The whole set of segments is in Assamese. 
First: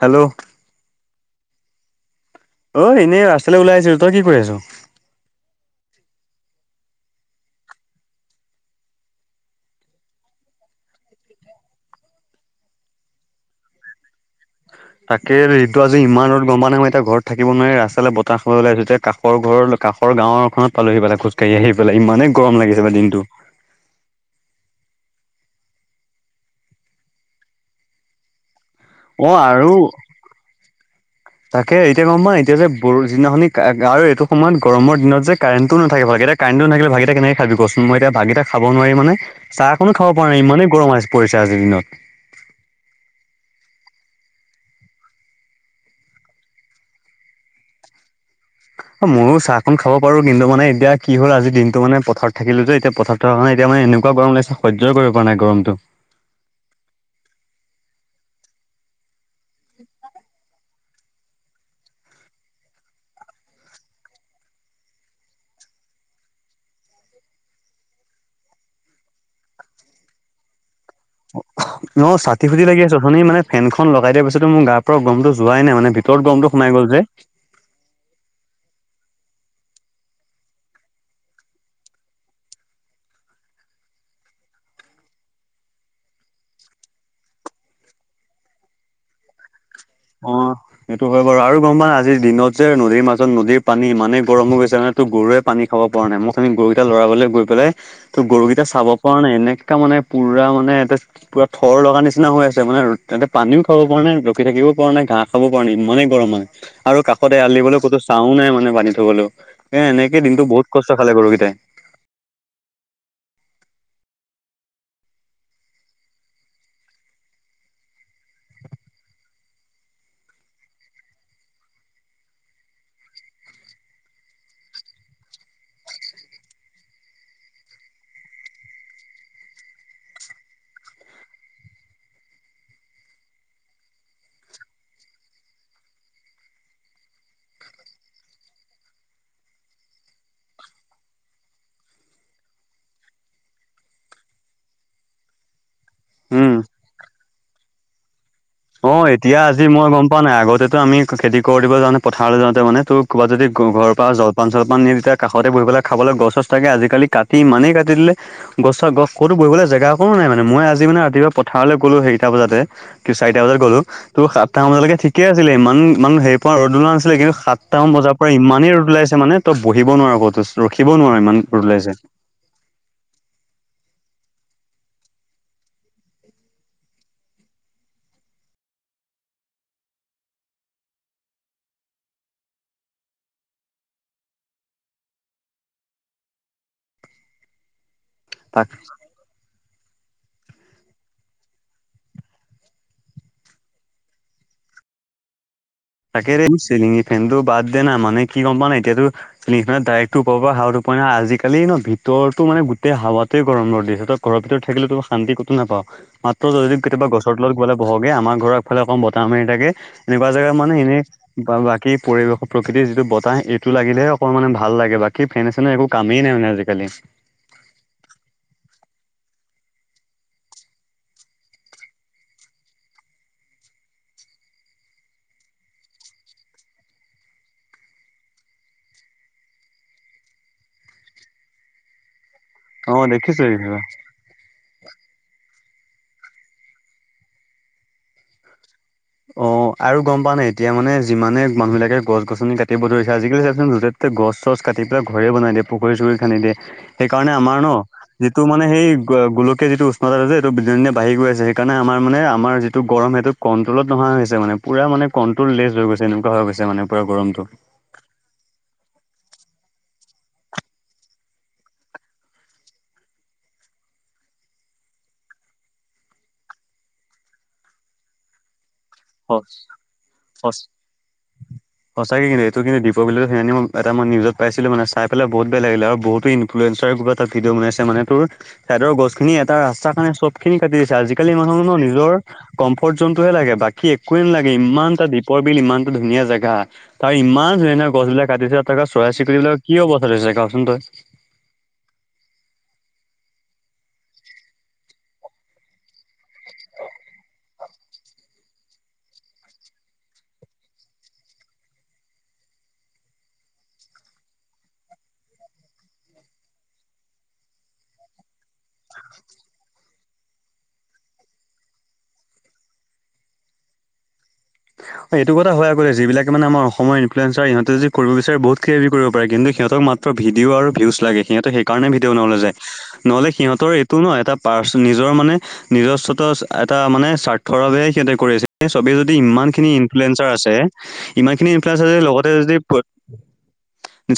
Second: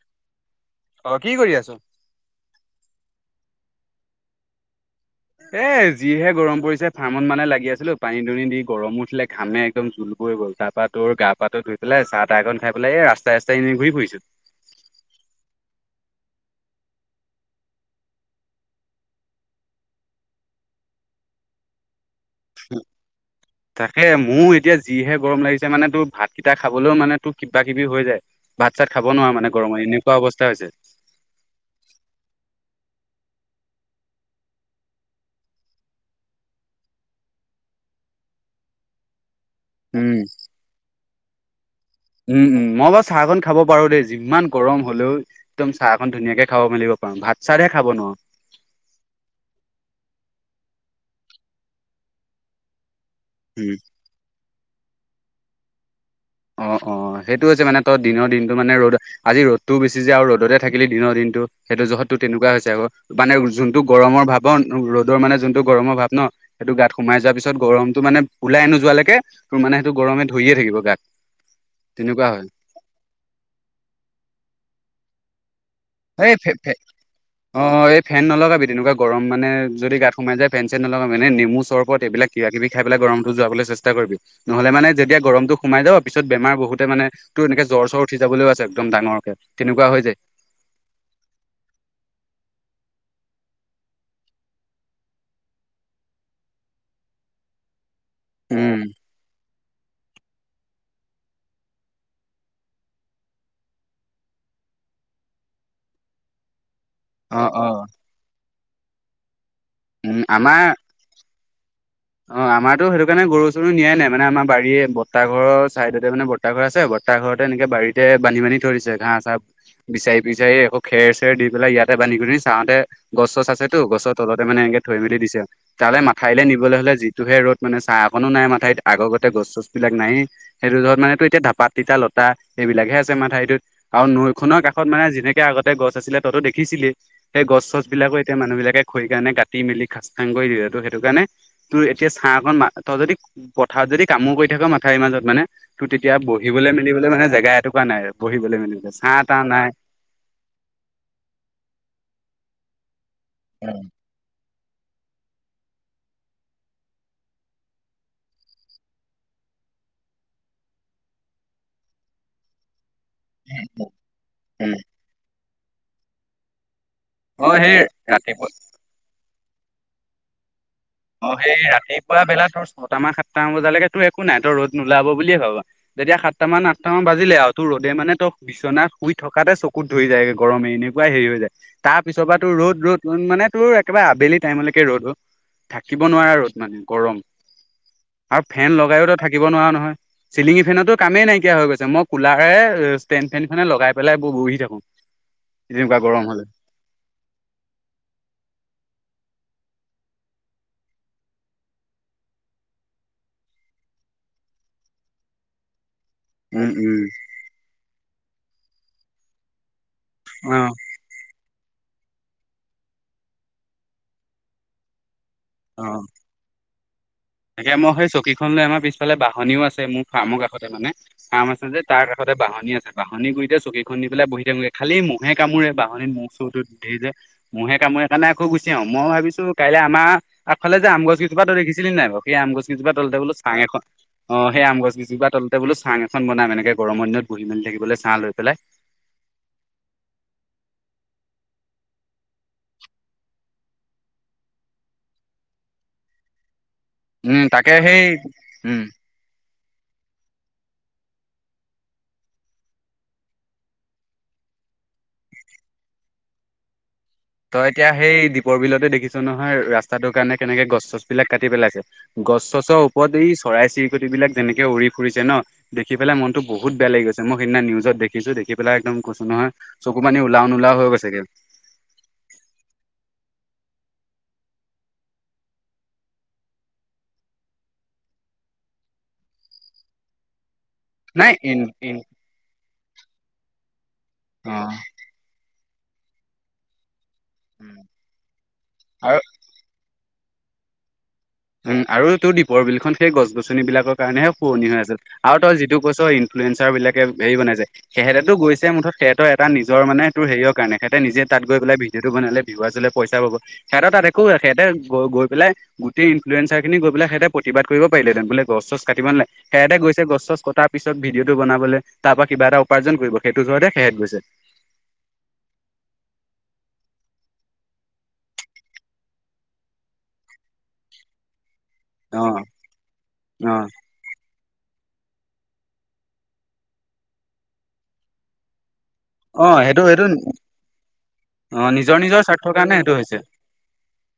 হেল্ল'? অ'! কি কৰি আছা? অ'! এনেই ৰাস্তালৈ ওলাই আহিছিলো। তই কি কৰি আছ এ, যিহে গৰম পৰিছে, ফাৰ্মত মানে, লাগি আছিলোঁ। পানী দুনি দি গৰম উঠিলে ঘামে একদম হৈ গ'ল। তাৰপৰা, তোৰ গা পাটো ধুই পেলাই চাহ তাহকন খাই পেলাই, এই ৰাস্তাই ৰাস্তাই এনে ঘূৰি ফুৰিছোঁ। [inaudible] তাকে, এইটো আজি ইমান ৰ'দ গম পোৱা নাই। এতিয়া ঘৰত থাকিব নোৱাৰি ৰাস্তালে বতাহ খাবলৈ ওলাই আহিছোঁ। এতিয়া কাষৰ ঘৰ কা কাখৰ গাঁৱৰখনত পালোহি মানে খোজকাঢ়ি আহি পেলাই। ইমানে তাকে, মোৰ এতিয়া যিহে গৰম লাগিছে। মানে, তোৰ ভাতকেইটা খাবলৈও মানে, তোৰ কিবা কিবি হৈ যায়। ভাত চাত খাব নোৱাৰা অ মানে আৰু গৰমত এনেকুৱা অৱস্থা হৈছে। তাকে এতিয়া গম ম এতিয়া যে গাঁও এইটো সময়ত গৰমৰ দিনত যে কাৰেণ্টটো নাথাকে কাৰেণ্টটো নথাকিলে ভাতকেই তা কেনেকৈ খাবি কচোন। মই এতিয়া ভাতকেইটা খাব নোৱাৰি মানে চাহ অকনো খাব উম পৰা নাই ইমানেই গৰম পৰিছে মানে আজি দিনত উম উম মই বাৰু চাহকন খাব পাৰো দেই যিমান গৰম হ'লেও একদম চাহকন ধুনীয়াকে খাব মেলিব ভাত চাতহে খাব নোৱাৰো ময়ো চাহকন খাব পাৰো কিন্তু মানে এতিয়া কি হল আজি দিনটো মানে পথাৰ থাকিলো যে এতিয়া পথাৰ থকাৰকৰণে এতিয়া উম মানে এনেকুৱ গৰম লাগিছে সহ্য় কৰিব পৰা নাই গৰমটো অ অ সেইটো হৈছে মানে তই দিনৰ দিনটো মানে ৰ'দ আজি ৰ'দটোও বেছি যে আৰু ৰ'দতে থাকিলি দিনৰ দিনটো কিন্তু সেইটো জহতটো তেনেকুৱা হৈছে আকৌ মানে যোনতটো গৰমৰ ভাৱ ৰ'দৰ মানে যোনতটো গৰমৰ ভাৱ ন সেইটো গাত সোমাই যোৱাৰ পিছত গৰমতটো মানে ওলাই নোযোৱালৈকে তোৰ মানে সেইটো গৰমে ধৰিয়ে থাকিব গাত অ তেনেকুৱা চাকি হয় ফুটি লাগি আছে মানে ফেনখন লগাই দিয়াৰ পিছতো মোৰ গাৰ পৰা গমতো যোৱাই নাই মানে ভিতৰত এই গৰমটো ফেন সোমাই ফেন গ'ল যে। অ এই ফেন নলগাবি তেনেকুৱা গৰম মানে যদি গাত সোমাই যায় ফেন চেন নলগা মানে নেম চৰ্বত এইবিলাক কিবা কিবি খাই পাই গৰম টো যোৱাবলে চেষ্টা কৰিবি নহলে মানে যেতিয়া গৰমতো হোমাই যাওঁ পিছত বেমাৰ বহুতে মানে ত এনেক জ্বৰ চৰ উঠ যাবলৈও আছে একদম ডাঙৰকে তেনেকুৱা হৈ যায় এই ইটো হয় বাৰু আৰু গম পা আজিৰ দিনত যে নদীৰ মাজত নদীৰ পানী ইমানেই গৰম হৈ গৈছে মানে তো গৰুৱে পানী খাব নাই মোক আমি গৰুকেইটা লৰাবলৈ গৈ পেলাই ত' গৰুকেইটা উম। চাব পৰা নাই এনেকে মানে পুৰা মানে ইতে পুৰা থৰ লগা নিচিনা হৈ আছে মানে তাতে পানীও খাব পৰা নাই ৰখি থাকিবও পৰা নাই ঘাঁহ খাব পৰা নাই ইমানেই গৰম হয় আৰু কাষতে অ', আলিবলৈ অ', ক'তো চাহও নাই মানে বান্ধ থবলৈ এ উম, এনেকেই দিনটো আমাৰ বহুত কষ্ট খালে গৰুকেইটাই। নিয় নাই মে আমাৰ বাৰীয়ে বতা ঘৰ চাইদতে মান বতা ঘৰ আছে বতাহ ঘৰতে এনেক বাৰীতে বান্ধিানি। ছে ঘাহ চাহ বোৰ। বিচাৰি বিচাৰি আকৌ খেৰ চেৰ দি পেলাই ইয়াতে বান্ধি গুধি চাওঁতে গছ চছ আছেতো, গছৰ তলত। মানে এনেকে থৈ মেলি দিছে। তালে মাথাইলে নিবলৈ হলে যিটোহে ৰ'দ মানে ছাঁ একনো নাই মাথাইত আগকতে। গছ চছ বিলাক নাই। সেইটো ধৰ মানেটো এতিয়া ধাপাত তিতা লতা এইবিলাকহে আছে আমাৰ মাথাইটোত। আৰু নৈ নৈৰ কাষত মানে যেনেকে আগতে গছ আছিলে তইটো দেখিছিলি। সেই গছ চছ বিলাকো এতিয়া মানুহ বিলাকে খৰী কাৰণে কাটি মেলি খাচতাঙ কৰি দিলে। ত, সেইটো কাৰণে তোৰ এতিয়া ছাঁ অকন তই যদি পথাৰত যদি কামো কৰি থাক মাথাউৰি মাজত মানে, ত তেতিয়া উম। বহিবলৈ মেলিবলৈ মানে জেগা এটুকা নাই আৰু। অ, এতিয়া আজি মই গম পোৱা নাই আগতেতো আমি খেতি কৰি দিব যাওঁতে নে পথাৰলৈ যাওঁতে মানে তো- ক'ৰবাত যদি ঘৰ পৰা জলপান চলপান পান নিদিছে, তেতিয়া কাষতে বহি পেলাই খাবলৈ গছ চছ থাকে। আজিকালি কাটি ইমানেই কাটি দিলে গছৰ গছ ক'তো বহিবলৈ জেগা অকনো নাই। মানে মই আজি মই ৰাতিপুৱা পথাৰলৈ গলো সেইটা বজাতে কি চাৰিটা বজাত গ'লো, তো সাতটা বজালৈকে ঠিকে আছিলে। ই মানে হেৰি পোৱা ৰ'দ ওলোৱা- কিন্তু অ সেই সাতটামান বজাৰ পৰা ইমানেই ৰ'দ ওলাইছে মানে তই বহিব নোৱাৰো ক'তো। ৰখিব নোৱাৰ অ ইমান সেই ৰ'দ ওলাইছে ৰাতিপুৱা বেলা তো ছটা মান সাতটামান বজালৈকে তো একো নাই, তই ৰ'দ নোলাব বুলিয়ে ভাবা। যেতিয়া সাতটা মান আঠটা মান বাজিলে আৰু তোৰ ৰ'দে মানে তোক বিচনা শুই থকাতে চকুত ধৰি যায়গে গৰমে। এনেকুৱাই হেৰি হৈ যায় তাৰ পিছৰ পৰা তোৰ ৰ'দ ৰ'দ মানে তোৰ আবেলি টাইমলৈকে ৰ'দো থাকিব নোৱাৰা ৰদ মানে গৰম। আৰু তাক ফেন লগাইওতো থাকিব নোৱাৰা নহয়। চিলিঙি ফেন তাকেৰে চিলিং ফেনটো বাদ দে না, মানে কি গম পা নাই এতিয়াতো চি নানে ডাইৰেক্টো ওপৰ পৰা হাৱাতো পৰে নাই, আজিকালি ন ভিতৰত মানে গোটেই হাৱাটোৱে গৰম দিছে। তই ঘৰভিতৰত থাকিলে তো শান্তি কতো নাপাওঁ। মাত্ৰ উম যদি উম কেতিয়াবা গছৰ তলত কেতিয়াবা বহগে আমাৰ ঘৰৰ আগফালে অকমান বতাহ মাৰি থাকে এনে অ মানে এনে বা বাকী পৰিবেশৰ প্ৰকৃতিৰ যিটো বতাহ, এইটো লাগিলেহে সেই ফেন চেনৰ অ একো কামেই নাই মানে আজিকালি। তাকে মই সেই চকীখন লৈ আমাৰ পিছফালে বাহনীও আছে, মোৰ ফাৰ্মৰ কাষতে মানে ফাৰ্ম আছে যে তাৰ কাষতে বাঁহনি আছে। বাঁহনি গোৰিতে চকীখন দি পেলাই বহি থাকোগে। খালি মহে কামুৰে বাঁহনিত মহ চুৰ বোৰ ধেৰ যে। মহে কামুৰে কাৰণে আকৌ গুচি সেই আম গছ কেইজোপা অ তলতে বোলো দেখিছো চাং এইটো। এখন অ সেই আম গছ কেইজোপা তল বলো চাং এখন বনাম এনেকে গৰমৰ দিনত বহি মেলি থাকিবলৈ ছাঁ লৈ পেলাই। অ। অ, আৰু গম পাৱ নাই, এতিয়া মানে যিমান মানুহবিলাকে গছ-গছনি কাটিব ধৰিছে আজিকালি চাবিচোন য'তে ততে গছ-চছ কাটি পেলাই ঘৰে বনাই দিয়ে। পুখুৰী- চুখুৰী খানি দিয়ে। সেইকাৰণে উম আমাৰ ন, তাকে সেই যিটো মানে উম সেই গোলকীয়া যিটো উষ্ণতাছে এইটো দিনে দিনে বাঢ়ি গৈ আছে। সেইকাৰণে আমাৰ মানে আমাৰ যিটো গৰম সেইটো ক লত নহোৱা হৈছে মানে পূৰা মানে কণ্ট্ৰল লেজ হৈ গৈছে এনেকুৱা হৈছে মানে পুৰা গৰমটো তই এতিয়া সেই দ্বীপৰ বিলতে দেখিছ। নহয় ৰাস্তাটোৰ কাৰণে কেনেকে গছ-চছ বিলাক কাটি পেলাইছে। গছ-চচৰ ওপৰত এই চৰাই- চিৰিকটি বিলাক যেনেকে উৰি ফুৰিছে ন দেখি পেলাই মনত বহুত বেয়া লাগিছে। মই সেইদিনা নিউজত দেখিছো। দেখি বিলাক একদম কৈছো সচ নহয় চকু পানী ওলাও- সচ নোলাও হৈ গৈছেগে। কিন্ত দ্বীপৰ বিলত সেই এটা মই নিউজত পাইছিলো মানে চাই পেলে বহুত বেয়া লাগিল আৰু বহুত ইনফ্ৱেঞ্চাৰ এটা ভিডঅ বনাইছে মানে তোৰ চাইদৰ গছখিনি এটা ৰাস্তাৰ কাৰণে চব খিনি কাটি দিছে। নাই আজিকালি এ- মানুহনৰ নিজৰ কম্ফৰ্ট জোনটোহে লাগে বাকী একোৱে নালাগে। অ ইমান এটা দ্বীপৰ বিল ইমান এটা ধুনীয়া জেগা। তাৰ ইমান ধুনিয়া ধুনিয়া গছ বিলাক কাটিছে ত চৰাই আৰু চিৰিকতি বিলাক কি অৱস্থা হৈছে কচোন তই। উম আৰু তোৰ দ্বীপৰ বিলখন সেই গছ গছন বিলাকৰ কাৰণেহে শুৱনি হৈ আছিল আৰু তই যিটো কৈছ। ৱেঞ্চাৰ বিলাকে হেৰি বনাইছে সেহতেতো গৈছে মুঠতে সেহতৰ এটা নিজৰ মানে তোৰ হেৰিৰ কাৰণে সহেতে নিজে ত তাত গৈ পেলাই ভিডিঅ'টো বনালে ভিৱাছ হলে পইচা পাব সিহঁত তাত একো সিহঁতে গৈ পেলাই সেই ইনফ্লুৱেঞ্চাৰ খিনি গৈ পেলাই হেতে প্ৰতিবাদ কৰিব পাৰিলে হেতেন বোলে গছ চছ কাটিব নালাগে সিহঁতে গৈছে গছ চছ কটাৰ পিছত ভিডিঅ' টো বনাবলৈ তাৰ পৰা কিবা এটা উপাৰ্জন কৰিব সেইটো জহতে সেহেত গৈছে অ [inaudible] এইটো কথা হয় আগ যিবিলাকে মানে আমাৰ অসমৰ ইনফ্লুৱেঞ্জাৰ ইহঁতে যদি কৰিব বিচাৰে বহুত হেৰি কৰিব পাৰে কিন্তু সিহঁতক মাত ভিডিঅ আৰু ভিউছ লাগে সিহঁতে সেই কাৰণে ভিডিঅ' বনাবলে অ', যায় নহলে অ', সিহঁতৰ এটো নো এটা পাৰ্চ নিজৰ মানে নিজস্বত এটা মানে স্বাৰ্থৰ বাবে সিহঁতে কৰি আছে সেই চবেই যদি ইমান অ', খিনি সেইটো সেইটো ইনফ্লেঞ্চাৰ আছে ইমান খিনি অ' নিজৰ ইনফ্লেঞ্চাৰ নিজৰ লগতে স্বাৰ্থৰ যদি কাৰণে সেইটো হৈছে।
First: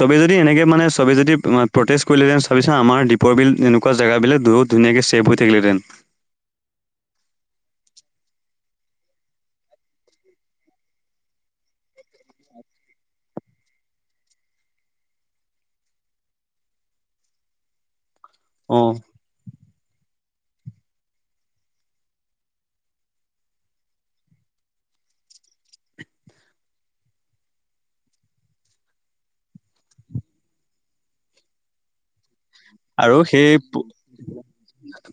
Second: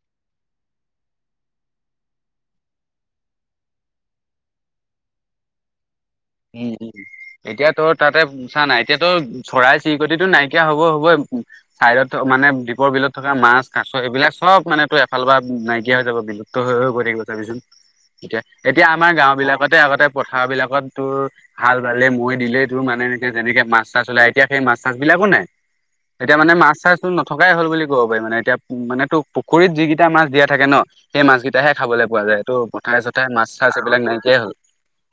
চবে যদি এনেকে মানে চবে যদি কৰিলেঁতেন চাবিচোন আমাৰ দীপৰ বিল এনেকুৱা জেগাব বিলাক বহুত ধুনীয়াকে ছেভ হৈ থাকিলহঁতেন। উম, উম এতিয়া তোৰ তাতেছা নাই এতিয়া তো চৰাই চিৰিকটিটো নাইকিয়া হব হ'বই। চাইডত থ মানে দ্বীপৰ বিলত থকা মাছ, কাছ এইবিলাক চব মানে তো এফালৰ পৰা নাইকিয়া হৈ যাব। বিলুপ্ত হৈ হৈ গৈ থাকিব চাবিচোন। এতিয়া এতিয়া অ'। আমাৰ গাঁও বিলাকতে আগতে পথাৰ বিলাকত তোৰ হাল বালে মই দিলেই তোৰ মানে এনেকে যেনেকে মাছ-চাছ ওলাই এতিয়া সেই মাছ-চাছ বিলাকো নাই। এতিয়া মানে মাছ- চাছো নথকাই হ'ল বুলি ক'ব পাৰি মানে এতিয়া উ মানে তোক পুখুৰীত যিকেইটা মাছ দিয়া থাকে ন। সেই মাছ কেইটাহে খাবলৈ পোৱা যায়। ত' পথাৰে আৰু চথাৰে সেই মাছ চাছ এইবিলাক নাইকিয়াই হ'ল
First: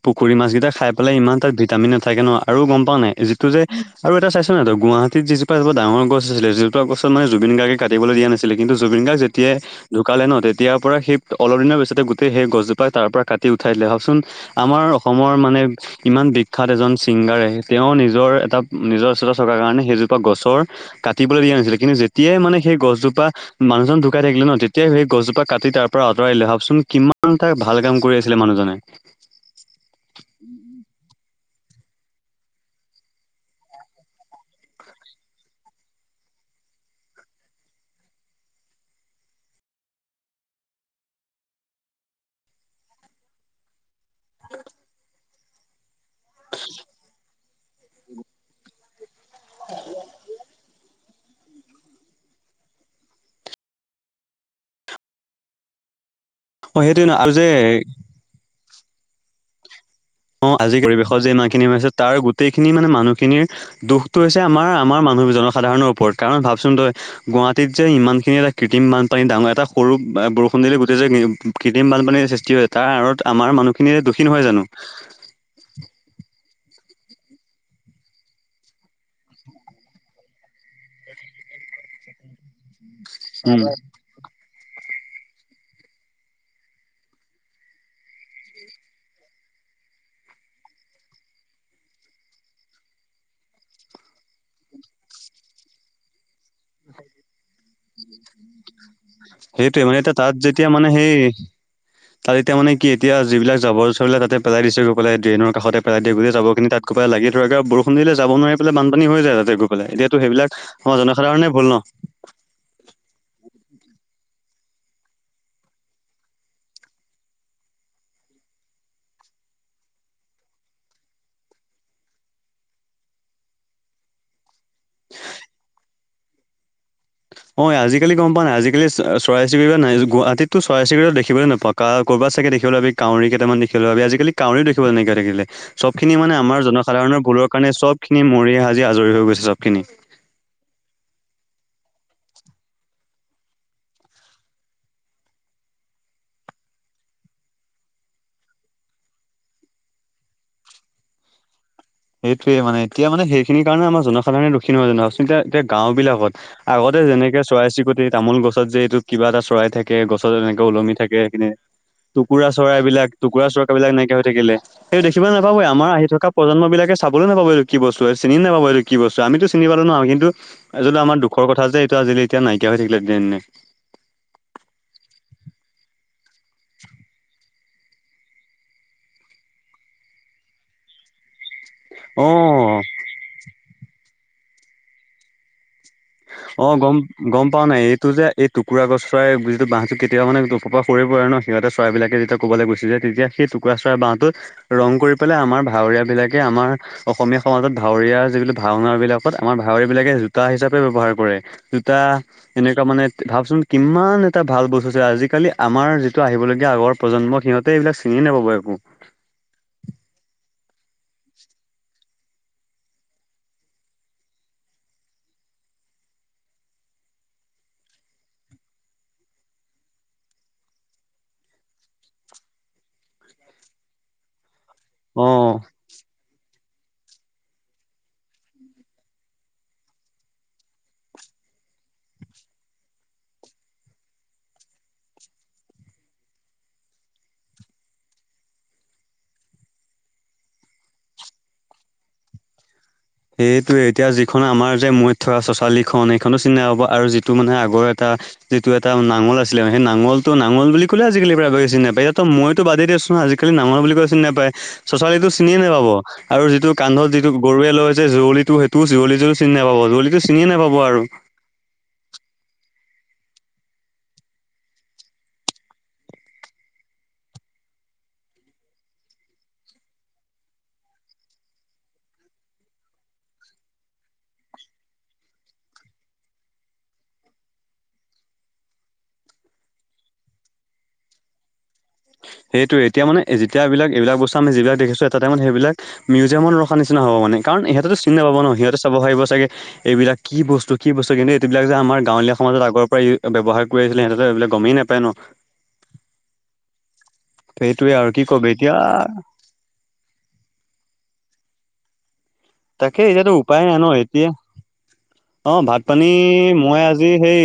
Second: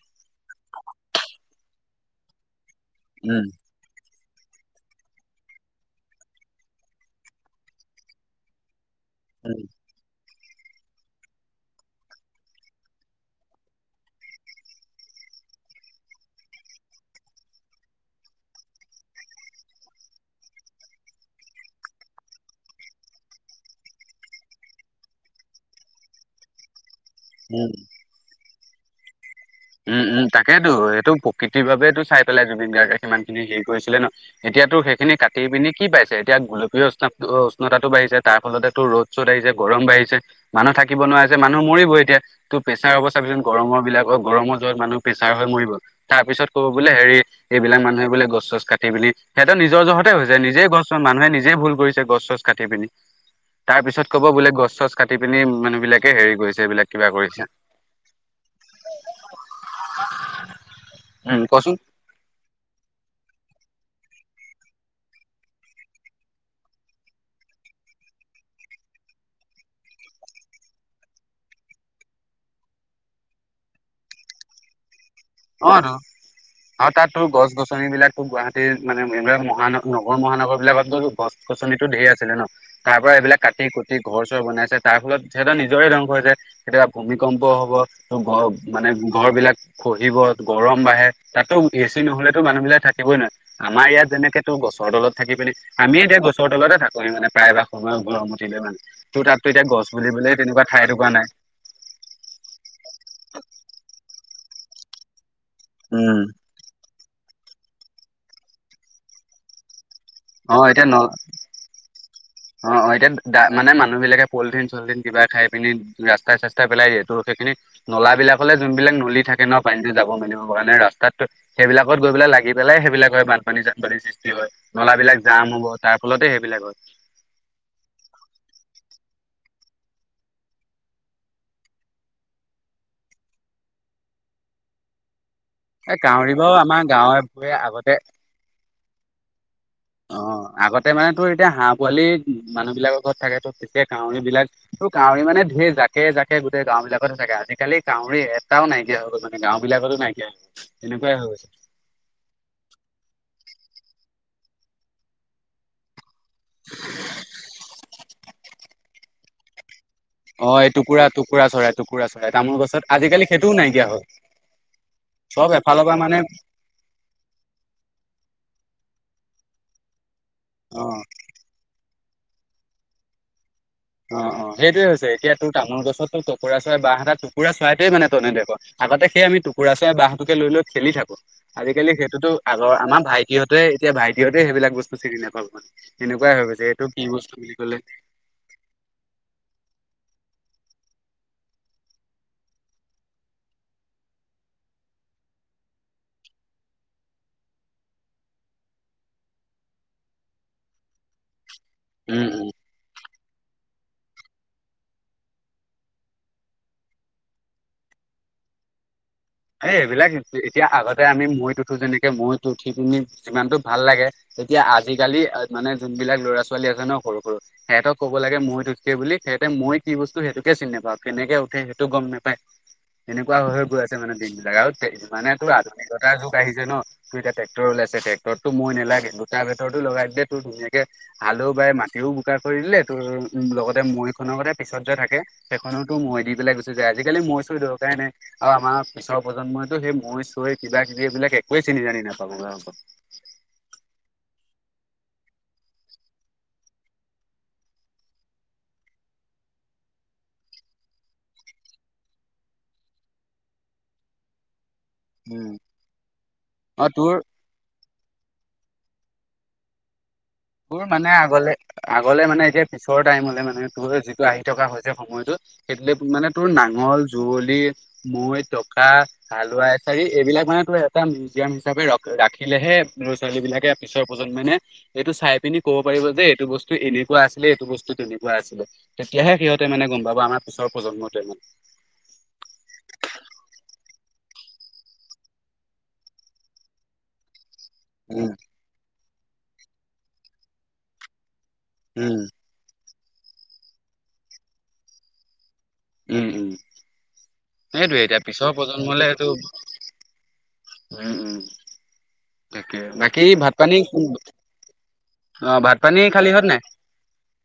পুখুৰী মাছকেইটা খাই। বলে ইমান তাত ভিটামিন নাথাকে ন। আৰু গম পাও নাই উম যিটো যে আৰু এটা চাইছ নহ গুৱাহাটীত যি এটা ডাঙৰ গছ আছিল যে গছ মানে জুবিন গাৰ্গ কাটিবলৈ দিয়া নাছিলে কিন্তু। জুবিন গাৰ্গ যেতিয়াই উম ঢুকালে ন তেতিয়াৰ পৰা সেই অলপ দিনৰ পিছতে সেই গছজোপাই তাৰ পৰা কাটি উঠাই দিলে। ভাবকচোন আমাৰ অসমৰ মানে ইমান বিখ্যাত এজন তেওঁ নিজৰ এটা নিজৰচত চকাৰ কাৰণে সেইজোপা গছৰ কাটিবলৈ দিয়া নাছিলে। কিন্তু, তেতিয়াই মানে সেই গছজোপা মানুহজন ঢুকাই থাকিলে ন তেতিয়াই সেই গছজোপা কাটি তাৰ পৰা আঁতৰাই দিলে ভাবচোন কিমান ই তাক উম ভাল কাম কৰি আছিলে মানুহজনে উম উম তাকেইতো এইটো কৃতিৰ বাবেটো চাই পেলাই জুবিন গাৰ্গে সিমান খিনি হেৰি কৰিছিলে ন এতিয়াতো সেইখিনি কাটি পিনি কি পাইছে এতিয়া গোলপীয় উষ্ণত উষ্ণতাতো বাঢ়িছে তাৰ ফলতেটো ৰ'দ চদ আহিছে গৰম বাঢ়িছে মানুহ থাকিব নোৱাৰা হৈছে। মানুহ মৰিব এতিয়া তো প্ৰেছাৰ অৱস্থাৰ গৰমৰ বিলাকক পেচাৰ হৈ মৰিব তাৰ পিছত কব বোলে হেৰি এইবিলাক মানুহে বোলে গছ চছ কাটি পিনি সিহঁতৰ নিজৰ জহতে হৈছে। নিজেই কচোন মানুহে নিজেই ভুল কৰিছে গছ চছ কাটি পিনি। তাৰ পিছত কব বোলে গছ-চছ কাটি পিনি মানুহ বিলাক হেৰি কৰিছে অ', এইবিলাক সেইটোৱে কিবা ন আৰু যে কৰিছে। অ আজিৰ পৰিৱেশত যে উম ইমানখিনি হৈ কচোন আছে তাৰ গোটেইখিনি মানে মানুহখিনিৰ দুখ টো হৈছে আমাৰ আমাৰ মানুহ জনসাধাৰণৰ ওপৰত কাৰণ ভাবচোন তই গুৱাহাটীত যে ইমানখিনি এটা কৃত্ৰিমান পানী ডাঙৰ এটা সৰু বৰষুণ দিল গোটেই যে কৃত্ৰিম বানপানীৰ সৃষ্টি হয় তাৰ আঁৰত আমাৰ মানুহখিনিয়ে। কঠিন হয় জানো। অ আৰু তাতো গছ গছন বিলাকো গুৱাহাটীৰ মানে এইবিলাক মহান নগৰ মহানগৰ বিলাকত গছ গ আচল টো ধেৰ আছিলে ন তাৰ পৰা এইবিলাক উম। কাটি কুটি ঘৰ চৰ বনাই তাৰ ফলত সিহঁতৰ নিজৰে ধ্বংস হৈছে তেতিয়া ভূমিকম্প হব ত মানে ঘৰ বিলাক খ গৰম বাঢ়ে তাতো এ চি নহলেতো মানুহ বিলাক থাকিবই নোৱাৰে আমাৰ ইয়াত যেনেকে তো গছৰ তলত থাকি পিনে আমি এতিয়া গছৰ তলতে থাকোৱেই মানে প্ৰায় বাগ সময় গৰম উঠি লৈ মানে তোৰ তাততো এতিয়া সেইটোৱে গছ মানে এতিয়া বুলিবলে তাত তেনেকুৱা যেতিয়া ঠাই মানে টুকুৰা সেই নাই তাত এতিয়া মানে কি এতিয়া যিবিলাক জাবৰ জথৰবিলাক তাতে পেলাই দিছে গ' পাই ড্ৰেইনৰ কষতে পেলাই উম গোটেই জাবৰ খিনি তাত কৰবাই লাগে। ধ বৰষুণ দিলে যাব নোৱাৰি পেলাই বানপানী হৈ যায় তাতে গৈ পেলাই এতিয়াতো সেইবিলাক অ এতিয়া আমাৰ ন জনসাধাৰণে ভুল ন, অ অ এতিয়া দ মানে মানুহ বিলাকে পলিথিন চলিথিন কিবা খাই পিনি ৰাস্তাই চস্তাই পেলাই এই সেইখিনি নলাবিলাকলৈ যোনবিলাক নলী থাকে ন পানীতো যাব মেলিব কাৰণে ৰাস্তাতো সেইবিলাক গৈ পেলায় লাগি পেলাই সেইবিলাক হয় বানপানী বান পানীৰ সৃষ্টি হয় নলাবিলাক জাম হ'ব তাৰ ফলতে সেইবিলাক হয় হয় আজিকালি গম পোৱা নাই আজিকালি চৰাই চিৰিকটি বিলাক নাই গুৱাহাটতো চৰাই চিৰিকটি দেখিবলৈ নাপাওঁ কাৰ কৰবাত, চাগে দেখিবলে পাবি কাউৰী কেইটামান দেখিবলে পাবি আজিকালি কাউৰী দেখিবলৈ নাইকিয়া হৈ থাকিলে। এই চবখিনি মানে কাউৰী বাৰু আমাৰ গাঁৱে জনসাধাৰণৰ ভুলৰ ভূঞে কাৰণে আগতে চব খিনি মৰি সাজি আজৰি হৈ গৈছে চবখিনি অ আগতে মানে তোৰ এতিয়া হাঁহ পোৱালি মানুহ বিলাকৰ ঘৰত থাকে ত তেতিয়া কাউৰী বিলাক ত কাউৰী মানে ঢেৰ জাকে জাকে, গোটেই গাঁও বিলিলাকতে থাকে আজিকালি কাউৰী এটাও নাইকিয়া হৈ গল মানে গাঁও বিলাকতো নাইকিয়া হৈ গল তেনেকুৱাই হৈ গৈছে। সিনিণেমাৰ জনসাধাৰণে দক্ষখণ হোৱানা আ এতিয়া গাঁও বিলাকত। আগতে যেনেকে চৰাই চিকট এই তামোল গছত যে এইটো কিবা এটা চৰাই থাকে? গছত অ এনেকে এই ওলমি টুকুৰা থাকে টুকুৰা সেইখিনি চৰাই চৰাই টুকুৰা তামোল চৰা গছত এইবলাক আজিকালি টুকুৰা সেইটোও চৰাক নাইকিয়া বিলাক হ'ল এনেকে হৈ থাকিলে। সেই দেখিবলৈ চব নাপাবই এফালৰ আমাৰ পৰা আহি মানে থকা প্ৰজন্ম বিলাকে চাবলৈ ন। নাপাবো কি বস্তু এই চিনি নাপাবো কি বস্তু আমিতো চিনি পালো নম কিন্তু অ এজটো আমাৰ দুখৰ কথা য। ত আজিলি এতিয়া নাইকিয়া হৈ থাকিল এ দিনে দিনে। অ অ সেইটোয়ে হৈছে এতিয়া তোৰ তামোল গছত তোৰ টুকুৰা চাই বাঁহ এটা টুকুৰা চোৱাইটোৱে মানে তনে দেখ। আগতে সেই আমি টুকুৰা চৰা বাঁহটোকে লৈ লৈ খেলি থাকো। আজিকালি সেইটোতো আগৰ অ আমাৰ ভাইটিহঁতে এতিয়া ভাইটিহঁতে সেইবিলাক বস্তু চিনি নাপাওঁ মানে। এনেকুৱাই হৈ গৈছে অ এইটো গম কি বস্তু গম বুলি পোৱা ক'লে নাই এইটো যে এই টুকুৰা গছৰ চৰাই যিটো বহটো কেতিাবা মান প পৰা হৈ পৰি পৰে ন সিহঁ চৰাবলাকেতিয়া ক'বলৈ গৈছে যে টুকুৰা চৰাই বহ ৰং কৰি পেলাই আমাৰ ভাৱৰীয়া বিলাকে আমাৰ অসমীয়া সমাজত ভাৱৰীয়া যিল ভাওনা বিলাক। তাৰত আমাৰ ভাৱৰীয়া বিলাকে জোতা হিচাপে ব্যৱহাৰ কৰে জোতা উম উম এনেকুৱা মানে। ভাবচোন কিমান এটা ভাল বস্তু আছিল আজিকালি আমাৰ যিটো আহিবলগীয়া আগৰ প্ৰজন্মক সিহঁতে এইবিলাক চিঙ ননে বো এই এইবিলাক এতিয়া আগতে আমি মৈত উঠো যেনেকে মৈত উঠি পিনি যিমানতটো ভাল লাগে। তেতিয়া আজিকালি মানে যোন বিলাক ল'ৰা ছোৱালী আছে ন সৰু সৰু সিহঁতক ক'ব লাগে মই থুঠকে বুলি তেতে মই কি বস্তু সেইটোকে চিনি নাপা কেনেকে উঠে সেইটো গম নাপাই এনেকুৱ হৈ গৈ আছে। মানে দিন বিলাক আৰু মানে তো অ আধুনিকতাৰ যুগ আহিছে ন তোৰ এতি ট্ৰেক্টৰ লাইছে টৰটো ম নেলাগে দুোটা ভিতৰতো লগাই দিলে তোৰ ধুনীয়াকে হালও বায় ম। মতিও বোকাৰ কৰি দিলে তোৰ লগতে মৈ খনৰতে পিছত যে থাকে সেইখনো তো মৈ দি পেলাই গুচি যায়। আজিকালি মই ছো দৰ কাৰণে আৰু আমাৰ। পিছৰ প্ৰজন্মইতো সেই মই চৈ কিবা কিবি এইবিলাক একোৱে চিনি জানি নাপাবো গ এইখন আমাৰ যে মৰিত থকা চচালি খন এইখনো চিন্তা হ'ব আৰু যিটো মানে আগৰ এটা যিটো এটা নাঙৰ আছিলে সেই নালটোঙল বুলি কলে আজিকাল প্ৰায় বেছি নাপায় ইয়াত মইতো বাদে দিছোন আজিকালিাঙ বুলি নাপায় পাই চচালীটো চিনিয়ে নাপাব আৰু যিটো অ কান্ধত তোৰ যিটো গৰুৱে লৈ যে যুৱলি সেইটো যৱলিটো চি নাপাব যুলটো। মোৰ মানে আগলে আগলে মানে এতিয়া। ওচৰৰ টাইম মানে তোৰ যিটো আহি থকা হৈছে সময়তটো সেইটো মানে তোৰ নাঙল যুৱলি। মৈ টকা হালোৱা এছাৰি এইবিলাক মানে ত এটা মিউজিয়াম হিচাপে ৰাখিলেহে। ল'ৰা ছোৱালী বিলাকে পিছৰ প্ৰজন্মানে এইটো চাই। পিনি কব পাৰিব যে এইটো বস্তু এনেকুৱা আছিলে এইটো বস্তু তেনেকুৱা আছিলে তেতিাহে সিহঁতে মানে গম পাব আমাৰ। বছৰ প্ৰজন্মতে হওঁক। সেইটো এতিয়া মানে যেতিয়া এই বিলাক এইবিলাক বস্তু আমি যিবিলাক দেিছো এটা টাইমত সেইিলাক মিউজিয়ামত ৰখা নিচনা হ'ব মানে। কাৰণ ইহঁতেতো উম, নাপাব ন সিহঁতে চাব পাৰিব চাগে এইবিলাক কি বস্তু কি বস্তু কিন্তু সবিলাক যে আমাৰ উম। গাঁৱলীয়া সমাজত আগৰ পৰাই ব্যৱহাৰ কৰি আছিলে সিহঁতো এইবিলাক গমেই নাপায় ন। উম উম। সেইটোৱে সেইটো আৰু এতিয়া কি ক'বি পিছৰ এতিয়া প্ৰজন্ম হ'লে সেটো। উম উম। তাকে বাকী এইতিয়াতো ভাত উপায় পানী ন এতিয়া। অৱ অ' ভাত পানী খালিহঁত নাই? মই আজি সেই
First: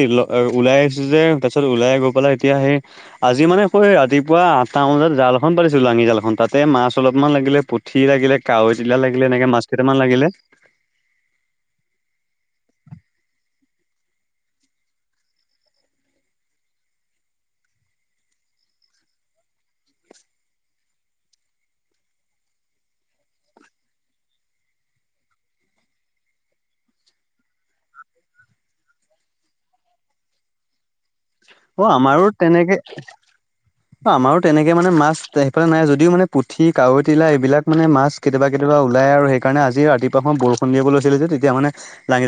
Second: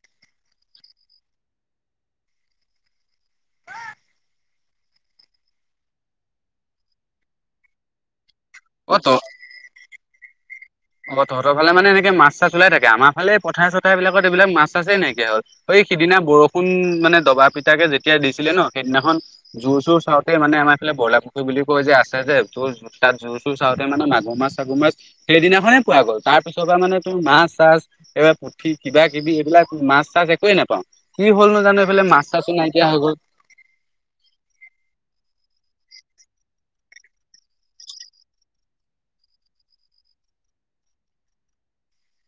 ওলাই আহিছো যে। তাৰপিছত ওলাই গৈ পালাই এতিয়া সেই আজি মানে [unintelligible] ৰাতিপুৱা আঠটা বজাত জাল এখন পাতিছিলো লাঙি জালখন পা। তাতে মাছ অলপমান লাগিলে পুঠি লাগিলে কাৱৈ চিলা অ' তই লাগিলে এনেকে মাছ কেইটামান লাগিলে। অ তহঁৰ ফোনে এনেকে মাছ চা ওলাই থাকে আমাৰাল পথাৰ চথাৰ বিলাকত এইবিলাক মাছ চাছে নাইকীয়া হ'ল। সিদিনা বৰষুণ মানে দবা পিটাকে যেতিয়া দিছিলে ন সেইদিনাখন জোৰ চোৰ চাওঁতে মানে আমাৰ। ফে বলা পুখুৰী বুলি কয় যে আছে যে তোৰ তাত জোৰ চোৰ চাওঁতে মানে মাগুৰ মাছ চাগুৰ মাছ সেইদিনা। নে পোৱা গ'ল তাৰ পিছৰ পৰা মানে তোৰ মাছ চাছ এইবাৰ পুঠি কিবা কিবি এইবিলাক মাছ চাছ একোৱে নাই। তাপা। অ আমাৰো তেনেকে অ আমাৰো তেনেকে মানে মাছ। নাই যদি মানে পুঠি কাৱৈতিলা এইিল মানে মাছ কেতিয়াবা কেতিয়াবা ওলায় সেইকাৰণে আজি ৰাতিপুৱা পা বৰষুণ। [unintelligible] লৈছিল তেতিয়া মানে ৰাঙি জাল।